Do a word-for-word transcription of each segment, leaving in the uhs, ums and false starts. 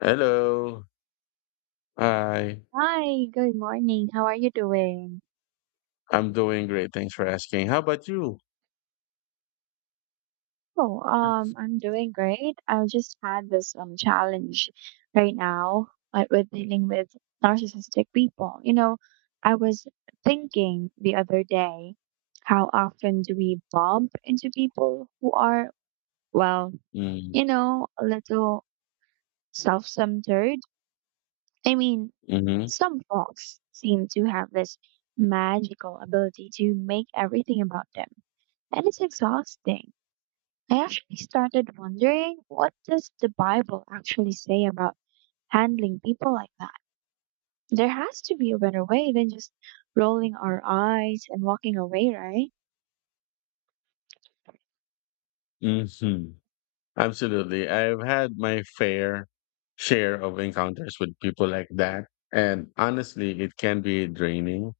Hello. Hi. Hi, good morning. How are you doing? I'm doing great. Thanks for asking. How about you? Oh, um, I'm doing great. I just had this um challenge right now uh, with dealing with narcissistic people. You know, I was thinking the other day, how often do we bump into people who are, well, Mm, you know, a little self-centered. I mean, mm-hmm. some folks seem to have this magical ability to make everything about them, and it's exhausting. I actually started wondering, what does the Bible actually say about handling people like that? There has to be a better way than just rolling our eyes and walking away, right? Mm-hmm. Absolutely. I've had my fair share of encounters with people like that. And honestly, it can be draining.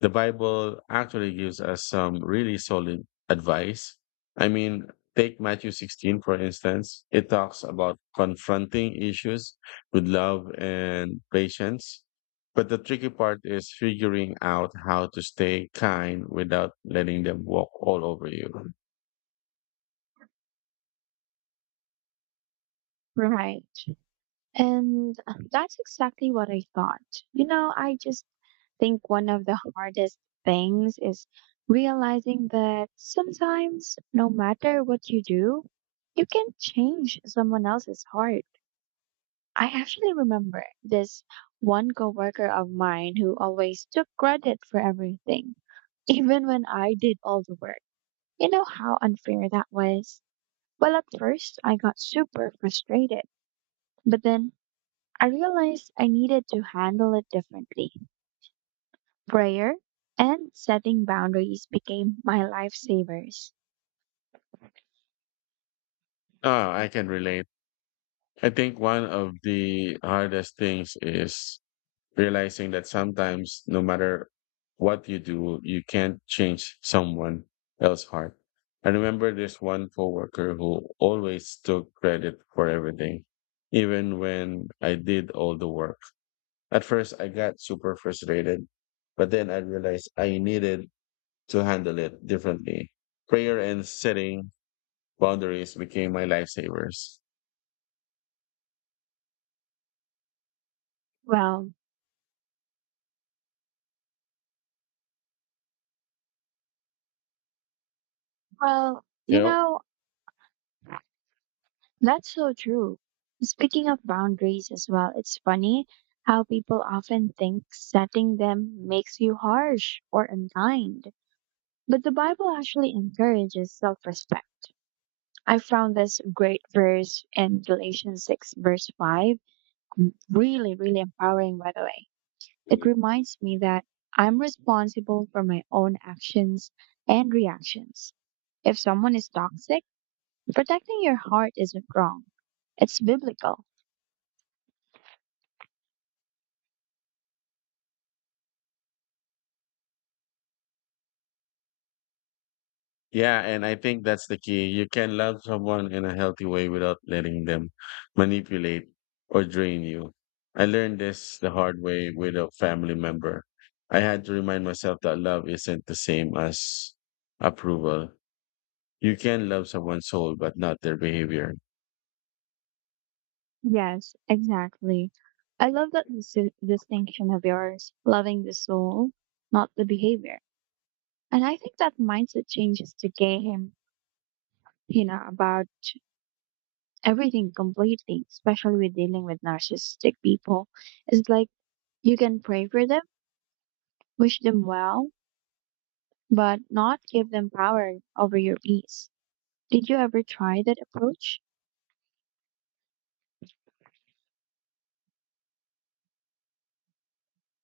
The Bible actually gives us some really solid advice. I mean, take Matthew sixteen, for instance. It talks about confronting issues with love and patience. But the tricky part is figuring out how to stay kind without letting them walk all over you. Right. And that's exactly what I thought. You know, I just think one of the hardest things is realizing that sometimes no matter what you do, you can change someone else's heart. I actually remember this one coworker of mine who always took credit for everything, even when I did all the work. You know how unfair that was? Well, at first I got super frustrated, but then I realized I needed to handle it differently. Prayer and setting boundaries became my lifesavers. Ah, I can relate. I think one of the hardest things is realizing that sometimes no matter what you do, you can't change someone else's heart. I remember this one coworker who always took credit for everything, even when I did all the work. At first, I got super frustrated, but then I realized I needed to handle it differently. Prayer and setting boundaries became my lifesavers. Well, well, you You know, That's so true. Speaking of boundaries as well, it's funny how people often think setting them makes you harsh or unkind. But the Bible actually encourages self respect. I found this great verse in Galatians six, verse five, really, really empowering, by the way. It know, reminds me that I'm responsible for my own actions and reactions. If someone is toxic, protecting your heart isn't wrong, it's biblical. Yeah, and I think that's the key. You can love someone in a healthy way without letting them manipulate or drain you. I learned this the hard way with a family member. I had to remind myself that love isn't the same as approval. You can love someone's soul, but not their behavior. Yes, exactly. I love that dis distinction of yours, loving the soul, not the behavior. And I think that mindset changes the game, you know, about everything completely, especially with dealing with narcissistic people. It's like you can pray for them, wish them well, but not give them power over your peace. Did you ever try that approach?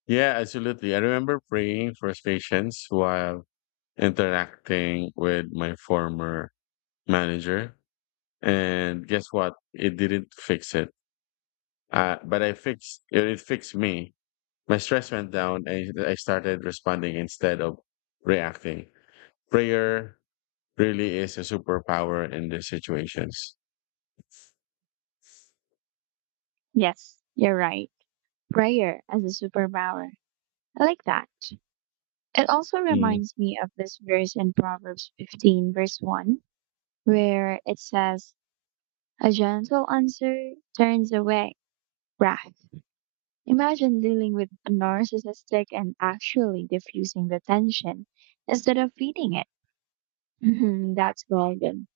Yeah, absolutely. I remember praying for patience while interacting with my former manager. And guess what? It didn't fix it. Uh, but I fixed it, it fixed me. My stress went down and I started responding instead of reacting. Prayer really is a superpower in these situations. Yes, you're right. Prayer as a superpower. I like that. It also Mm. reminds me of this verse in Proverbs fifteen, verse one, where it says, a gentle answer turns away wrath. Imagine dealing with a narcissistic and actually diffusing the tension instead of feeding it. Mhm, that's golden.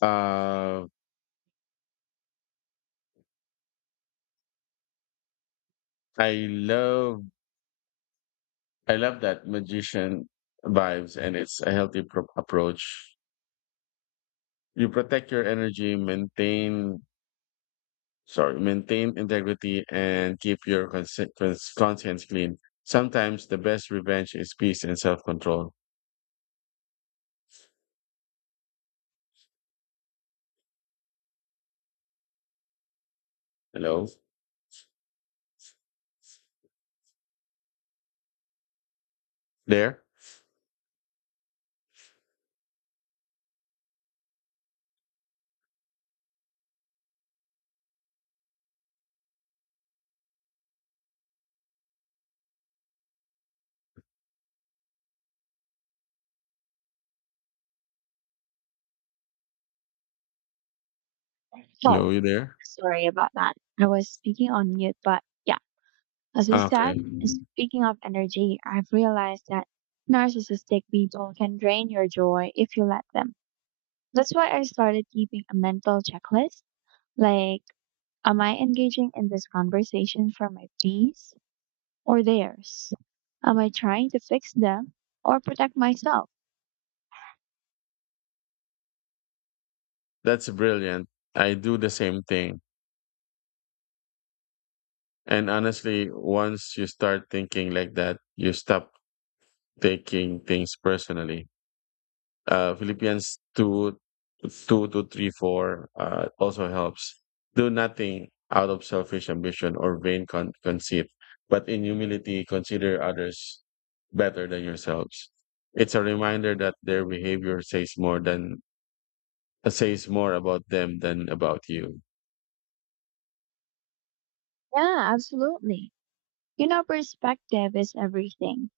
Uh, I love I love that magician vibes and it's a healthy pro- approach. You protect your energy, maintain sorry, maintain integrity and keep your consi- cons- conscience clean. Sometimes the best revenge is peace and self-control. Hello. There? Hello, Oh, you there? sorry about that. I was speaking on mute, but yeah, as I Ah, okay. said, speaking of energy, I've realized that narcissistic people can drain your joy if you let them. That's why I started keeping a mental checklist. Like, am I engaging in this conversation for my peace or theirs? Am I trying to fix them or protect myself? That's brilliant. I do the same thing. And honestly, once you start thinking like that, you stop taking things personally. Uh, Philippians two, two to three, four uh, also helps. Do nothing out of selfish ambition or vain con- conceit, but in humility, consider others better than yourselves. It's a reminder that their behavior says more than that says more about them than about you. Yeah, absolutely. You know, perspective is everything,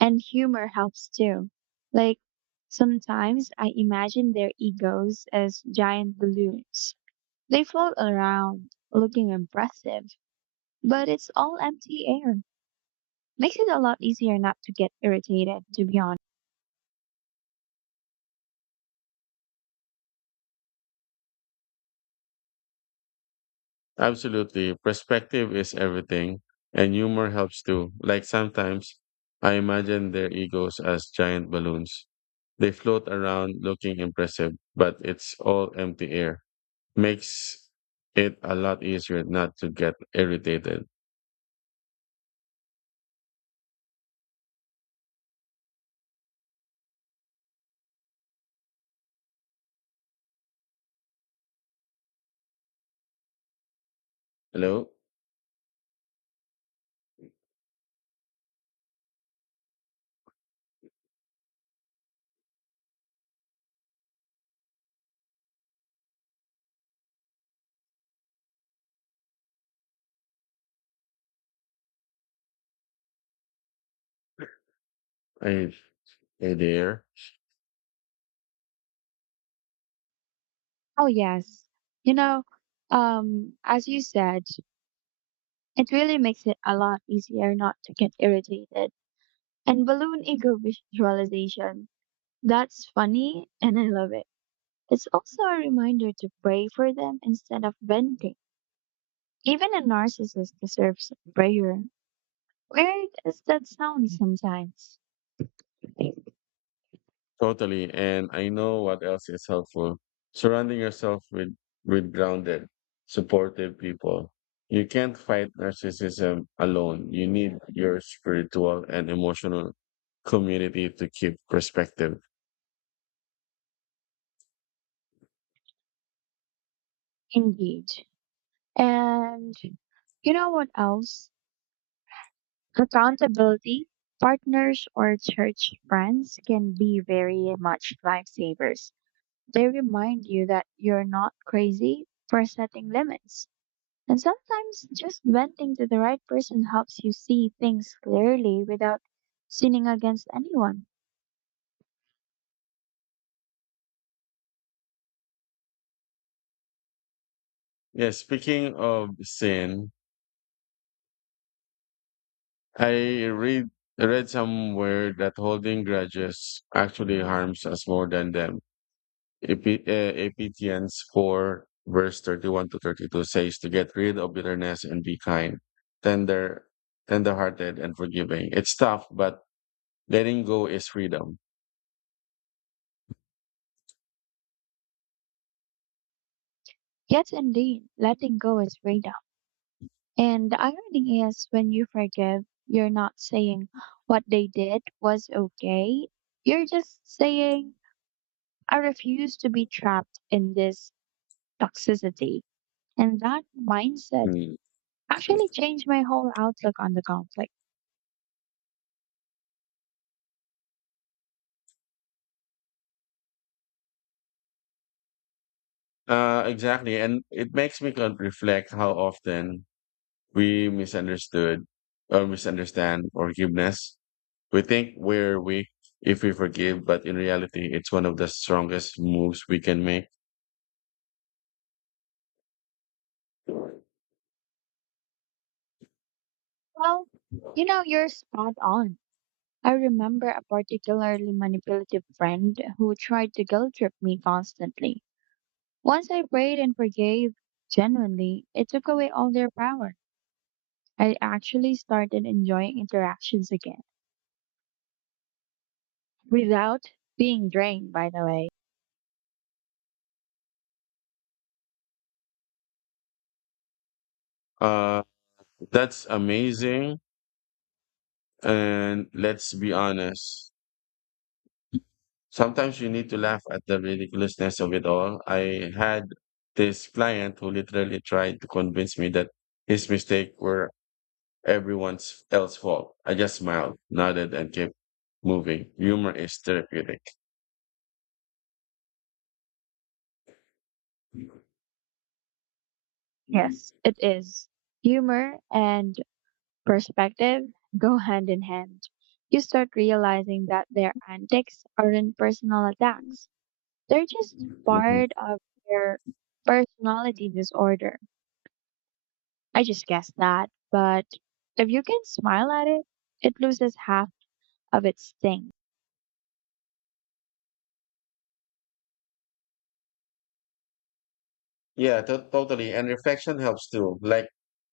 and humor helps too. Like, sometimes I imagine their egos as giant balloons. They float around looking impressive, but it's all empty air. Makes it a lot easier not to get irritated, to be honest. Absolutely. Perspective is everything, and humor helps too. Like sometimes I imagine their egos as giant balloons. They float around looking impressive, but it's all empty air. Makes it a lot easier not to get irritated. Hello? Hey, hey there. Oh, yes. You know, um, as you said, it really makes it a lot easier not to get irritated. And balloon ego visualization, that's funny and I love it. It's also a reminder to pray for them instead of venting. Even a narcissist deserves prayer. Weird as that sounds sometimes. Totally. And I know what else is helpful. Surrounding yourself with, with grounded, supportive people. You can't fight narcissism alone. You need your spiritual and emotional community to keep perspective. Indeed. And you know what else? Accountability, partners, or church friends can be very much lifesavers. They remind you that you're not crazy for setting limits. And sometimes just venting to the right person helps you see things clearly without sinning against anyone. Yeah, speaking of sin, I read read somewhere that holding grudges actually harms us more than them. Epi- uh, Ephesians four, verse thirty-one to thirty-two says to get rid of bitterness and be kind, tender, tender-hearted, and forgiving. It's tough, but letting go is freedom. Yes, indeed, letting go is freedom. And the irony is, when you forgive, you're not saying what they did was okay. You're just saying, I refuse to be trapped in this toxicity. And that mindset Mm. actually changed my whole outlook on the conflict. Uh, exactly. And it makes me con- reflect how often we misunderstood or misunderstand forgiveness. We think we're weak if we forgive, but in reality, it's one of the strongest moves we can make. Well, you know, you're spot on. I remember a particularly manipulative friend who tried to guilt trip me constantly. Once I prayed and forgave genuinely, it took away all their power. I actually started enjoying interactions again without being drained, by the way. Uh, that's amazing. And let's be honest. Sometimes you need to laugh at the ridiculousness of it all. I had this client who literally tried to convince me that his mistake were everyone's else fault. I just smiled, nodded, and kept moving. Humor is therapeutic. Yes, it is. Humor and perspective go hand in hand. You start realizing that their antics aren't personal attacks. They're just part of their personality disorder. I just guessed that, but if you can smile at it, it loses half of its sting. Yeah, to- totally. And reflection helps too. Like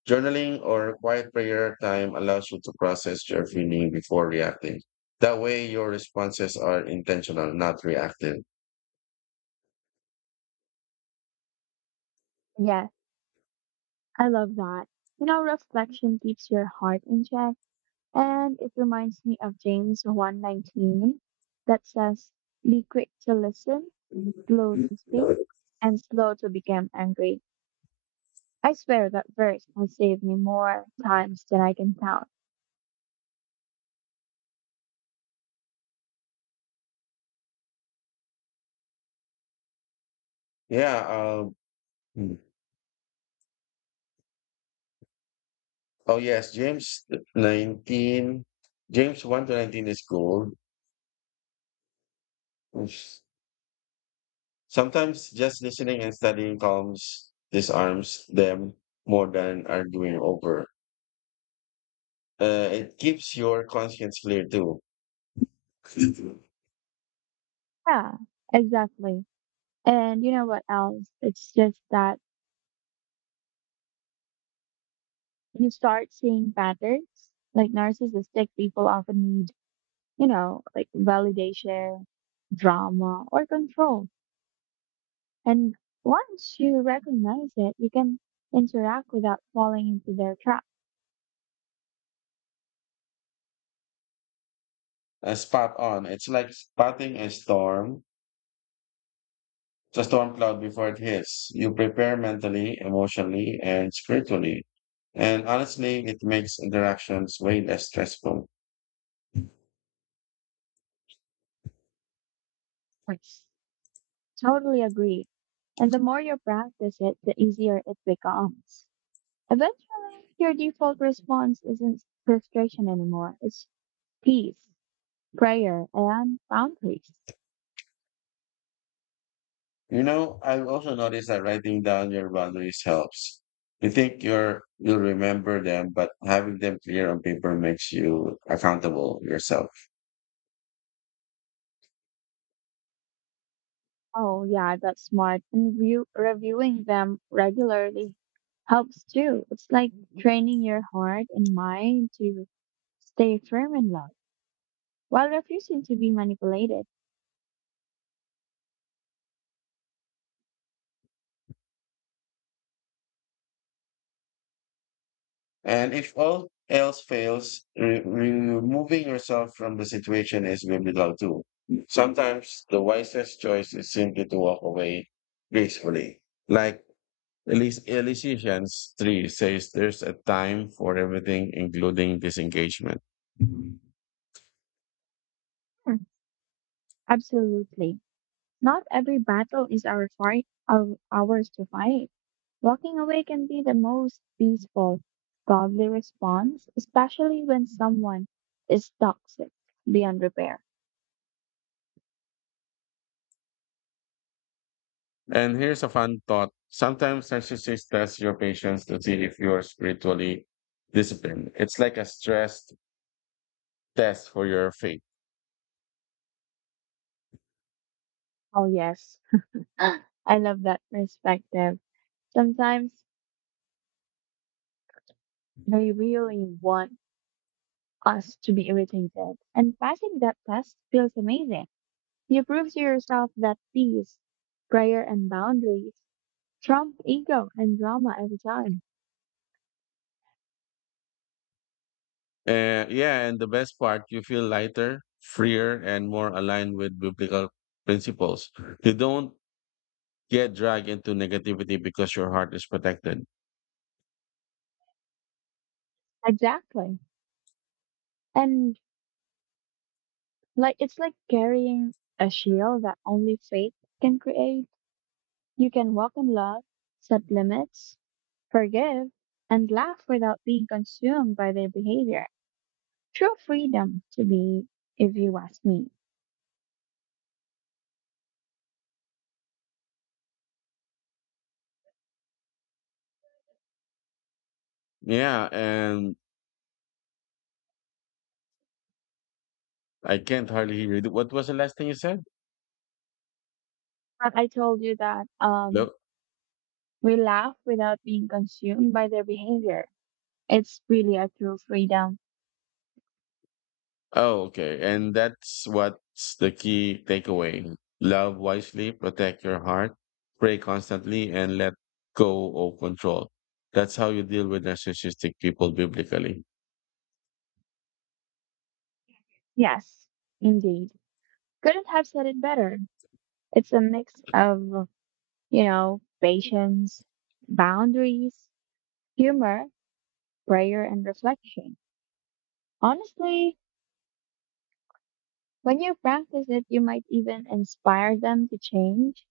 journaling or quiet prayer time allows you to process your feeling before reacting. That way, your responses are intentional, not reactive. Yes, I love that. You know, reflection keeps your heart in check, and it reminds me of James one nineteen that says, be quick to listen, slow to speak, and slow to become angry. I swear that verse has saved me more times than I can count. Yeah. Uh, hmm. oh, yes. James nineteen, James one to nineteen is gold. Oops. Sometimes just listening and studying calms, disarms them more than arguing over. Uh, it keeps your conscience clear too. Yeah, exactly. And you know what else? It's just that you start seeing patterns. Like narcissistic people often need, you know, like, validation, drama, or control. And once you recognize it, you can interact without falling into their Uh, spot on. It's like spotting a storm, it's a storm cloud before it hits. You prepare mentally, emotionally, and spiritually. And honestly, it makes interactions way less stressful. traps. Totally agree. And the more you practice it, the easier it becomes. Eventually, your default response isn't frustration anymore. It's peace, prayer, and boundaries. You know, I've also noticed that writing down your boundaries helps. You think you're you'll remember them, but having them clear on paper makes you accountable yourself. Oh, yeah, that's smart. And review, reviewing them regularly helps too. It's like training your heart and mind to stay firm in love while refusing to be manipulated. And if all else fails, re- removing yourself from the situation is biblical too. Sometimes the wisest choice is simply to walk away gracefully. Like Elis- Ephesians three says, there's a time for everything, including disengagement. Hmm, absolutely. Not every battle is our, fight, our, ours to fight. Walking away can be the most peaceful, godly response, especially when someone is toxic beyond repair. And here's a fun thought. Sometimes narcissists test your patience to see if you are spiritually disciplined. It's like a stress test for your faith. Oh, yes. I love that perspective. Sometimes they really want us to be irritated, and passing that test feels amazing. You prove to yourself that peace, prayer, and boundaries trump ego and drama every time. Uh, yeah, and the best part, you feel lighter, freer, and more aligned with biblical principles. You don't get dragged into negativity because your heart is protected. Exactly. And like it's like carrying a shield that only faith can create. You can walk in love, set limits, forgive, and laugh without being consumed by their behavior. True freedom to be, if you ask me. Yeah, and I can't hardly hear you. What was the last thing you said? But I told you that um Look. we laugh without being consumed by their behavior. It's really a true freedom. Oh, okay. And that's what's the key takeaway. Love wisely, protect your heart, pray constantly, and let go of control. That's how you deal with narcissistic people biblically. Yes, indeed. Couldn't have said it better. It's a mix of, you know, patience, boundaries, humor, prayer, and reflection. Honestly, when you practice it, you might even inspire them to change,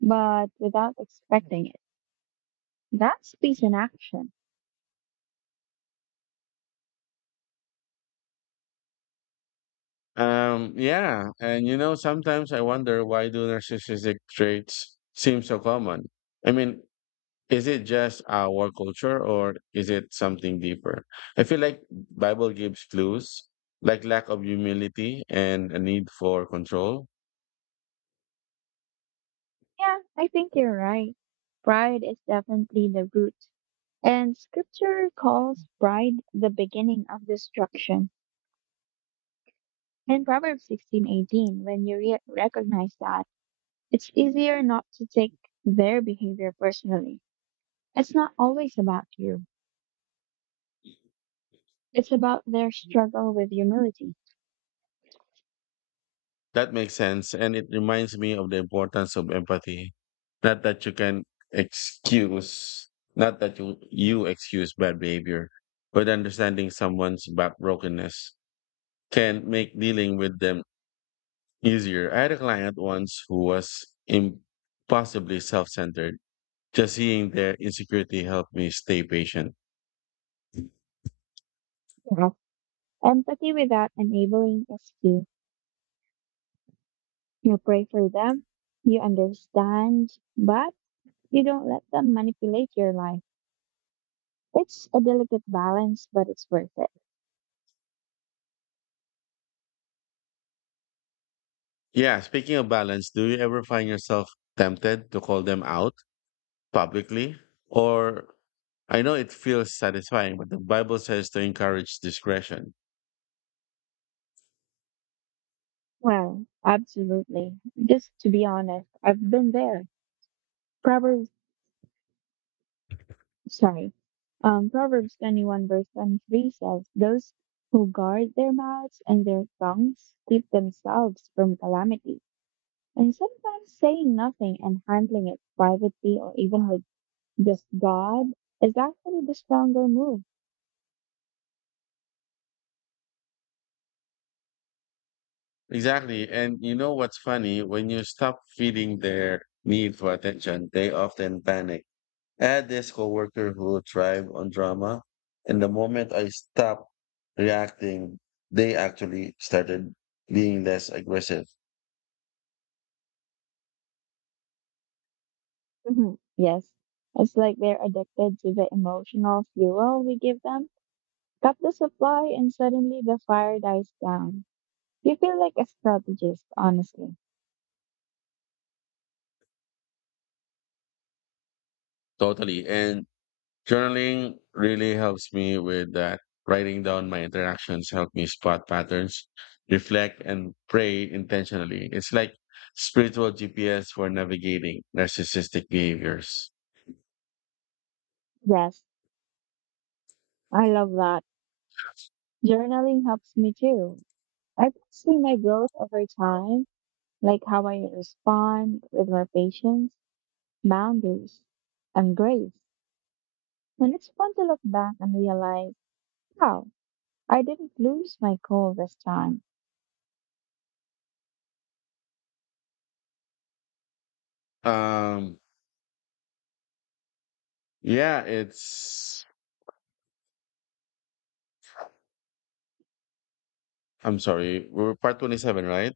but without expecting it. That's peace in action. Um, yeah, and you know, sometimes I wonder why do narcissistic traits seem so common? I mean, is it just our culture or is it something deeper? I feel like Bible gives clues, like lack of humility and a need for control. Yeah, I think you're right. Pride is definitely the root. And scripture calls pride the beginning of destruction. In Proverbs sixteen eighteen, when you re- recognize that, it's easier not to take their behavior personally. It's not always about you. It's about their struggle with humility. That makes sense, and it reminds me of the importance of empathy. Not that you can excuse, not that you you excuse bad behavior, but understanding someone's back brokenness can make dealing with them easier. I had a client once who was impossibly self centered. Just seeing their insecurity helped me stay patient. Yeah. Empathy without enabling is key. You pray for them, you understand, but you don't let them manipulate your life. It's a delicate balance, but it's worth it. Yeah, speaking of balance, do you ever find yourself tempted to call them out publicly? Or I know it feels satisfying, but the Bible says to encourage discretion. Well, absolutely. Just to be honest, I've been there. Probably sorry. Um, Proverbs twenty-one, verse twenty-three says, those who guard their mouths and their tongues keep themselves from calamity. And sometimes saying nothing and handling it privately or even with just God is actually the stronger move. Exactly. And you know what's funny? When you stop feeding their need for attention, they often panic. I had this coworker who thrived on drama, and the moment I stopped reacting, they actually started being less aggressive. Mhm. Yes, it's like they're addicted to the emotional fuel we give them. Cut the supply and suddenly the fire dies down. You feel like a strategist, honestly. Totally. And journaling really helps me with that. Writing down my interactions help me spot patterns, reflect, and pray intentionally. It's like spiritual G P S for navigating narcissistic behaviors. Yes, I love that. Journaling helps me too. I can see my growth over time, like how I respond with more patience, boundaries, and grace. And it's fun to look back and realize, wow, I didn't lose my cool this time. Um, yeah, it's. I'm sorry, we're part twenty-seven, right?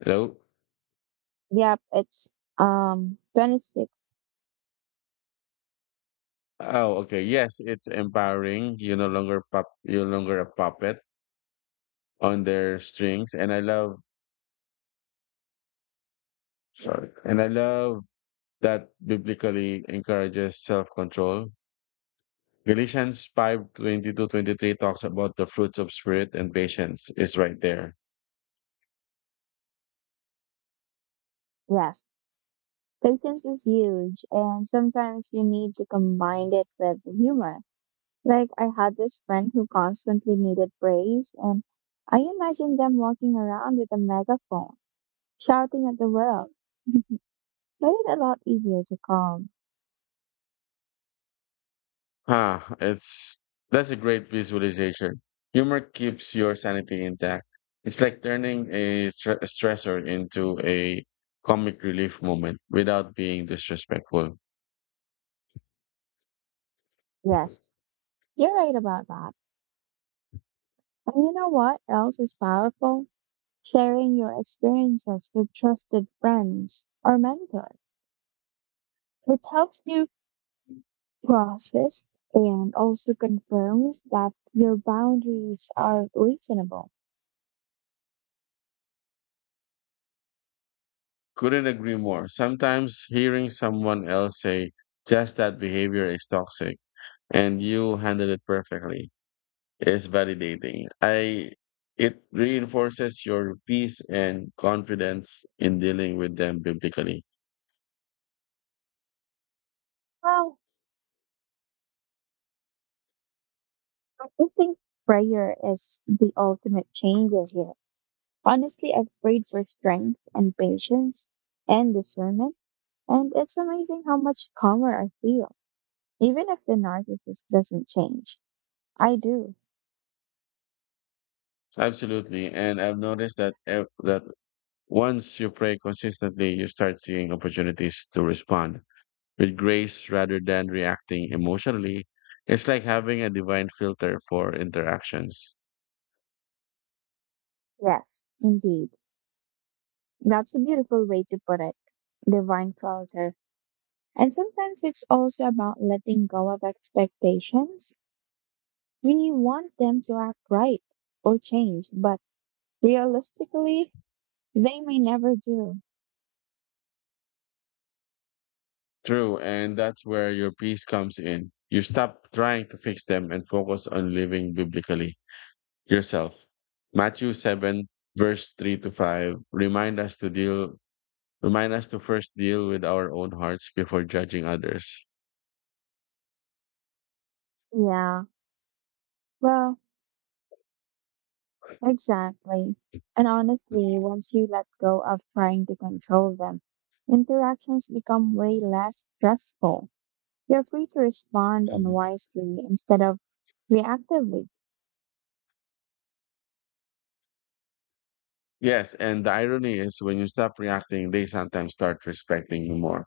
Hello? Yep, it's um twenty-six. Oh, okay. Yes, it's empowering. You're no longer pup. You're no longer a puppet on their strings, and I love. sorry, and I love that biblically encourages self-control. Galatians five twenty-two twenty-three talks about the fruits of spirit and patience is right there. Yes, patience is huge, and sometimes you need to combine it with humor. Like I had this friend who constantly needed praise, and I imagined them walking around with a megaphone shouting at the world. Made it a lot easier to calm. Ah, it's That's a great visualization. Humor keeps your sanity intact. It's like turning a stre- stressor into a comic relief moment without being disrespectful. Yes, you're right about that. And you know what else is powerful? Sharing your experiences with trusted friends or mentors. It helps you process and also confirms that your boundaries are reasonable. Couldn't agree more. Sometimes hearing someone else say just that behavior is toxic and you handled it perfectly is validating. I It reinforces your peace and confidence in dealing with them biblically. Well, I think prayer is the ultimate changer here. Honestly, I've prayed for strength and patience and discernment, and it's amazing how much calmer I feel, even if the narcissist doesn't change. I do. Absolutely. And I've noticed that ev- that once you pray consistently, you start seeing opportunities to respond with grace rather than reacting emotionally. It's like having a divine filter for interactions. Yes, indeed. That's a beautiful way to put it. Divine filter. And sometimes it's also about letting go of expectations. We want them to act right or change, but realistically, they may never do. True, and that's where your peace comes in. You stop trying to fix them and focus on living biblically yourself. Matthew seven verse three to five remind us to deal remind us to first deal with our own hearts before judging others. Yeah. Well, exactly. And honestly, once you let go of trying to control them, interactions become way less stressful. You're free to respond and wisely instead of reactively. Yes, and the irony is when you stop reacting, they sometimes start respecting you more.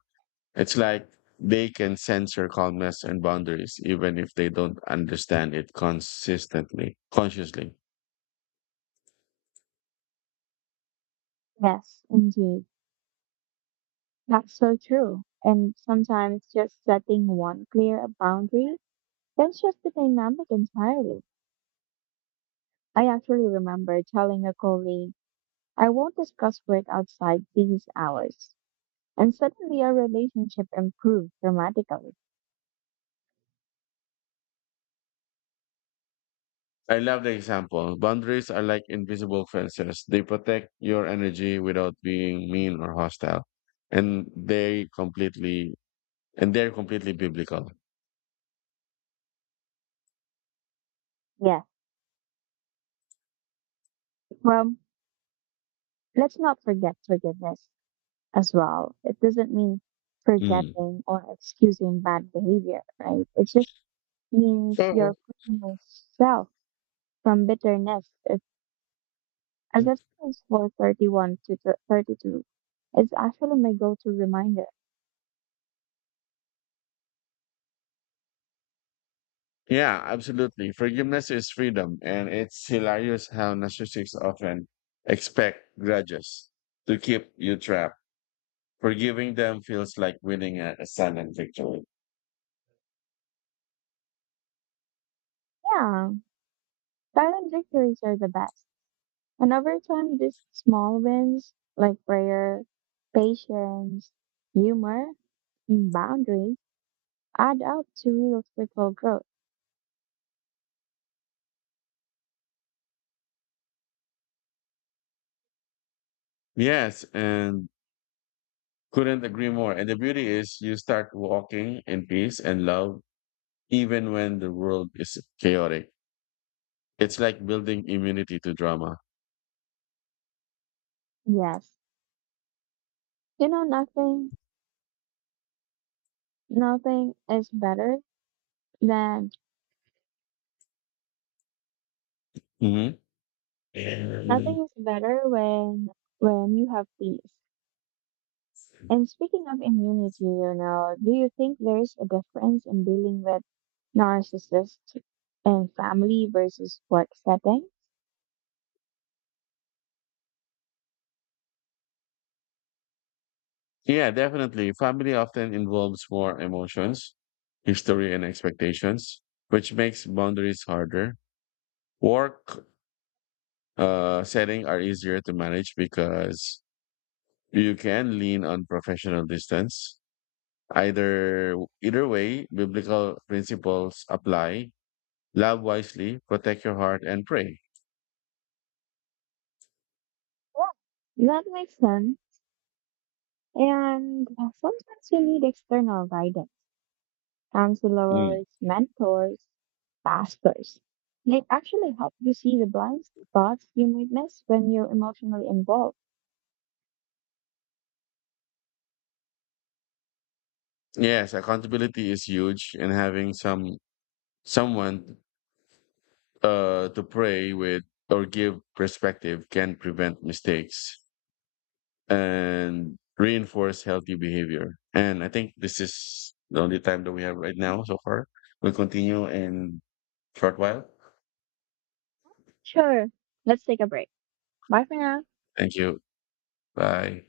It's like they can sense your calmness and boundaries, even if they don't understand it consistently, consciously. Yes, indeed. That's so true. And sometimes just setting one clear boundary can shift the dynamic entirely. I actually remember telling a colleague, I won't discuss work outside these hours. And suddenly our relationship improved dramatically. I love the example. Boundaries are like invisible fences. They protect your energy without being mean or hostile. And they completely and they're completely biblical. Yes. Well, let's not forget forgiveness as well. It doesn't mean Mm. forgetting or excusing bad behavior, right? It just means you're Mhm. freeing yourself from bitterness. If, as if it's four thirty-one to thir- thirty-two, it's actually my go-to reminder. Yeah, absolutely. Forgiveness is freedom, and it's hilarious how narcissists often expect grudges to keep you trapped. Forgiving them feels like winning a, a silent victory. Yeah, silent victories are the best. And over time, these small wins like prayer, patience, humor, and boundaries add up to real spiritual growth. Yes, and couldn't agree more. And the beauty is you start walking in peace and love even when the world is chaotic. It's like building immunity to drama. Yes. You know, nothing nothing is better than hmm nothing is better when when you have peace. And speaking of immunity, you know, do you think there's a difference in dealing with narcissists in family versus work setting? Yeah, definitely. Family often involves more emotions, history, and expectations, which makes boundaries harder. Work uh, setting are easier to manage because you can lean on professional distance. Either Either way, biblical principles apply. Love wisely, protect your heart, and pray. Yeah. That makes sense. And sometimes you need external guidance, Mm. counselors, mentors, pastors. They actually help you see the blind spots you might miss when you're emotionally involved. Yes, accountability is huge, and having some someone uh, to pray with or give perspective can prevent mistakes and reinforce healthy behavior. And I think this is the only time that we have right now so far. We'll continue in short while. Sure. Let's take a break. Bye for now. Thank you. Bye.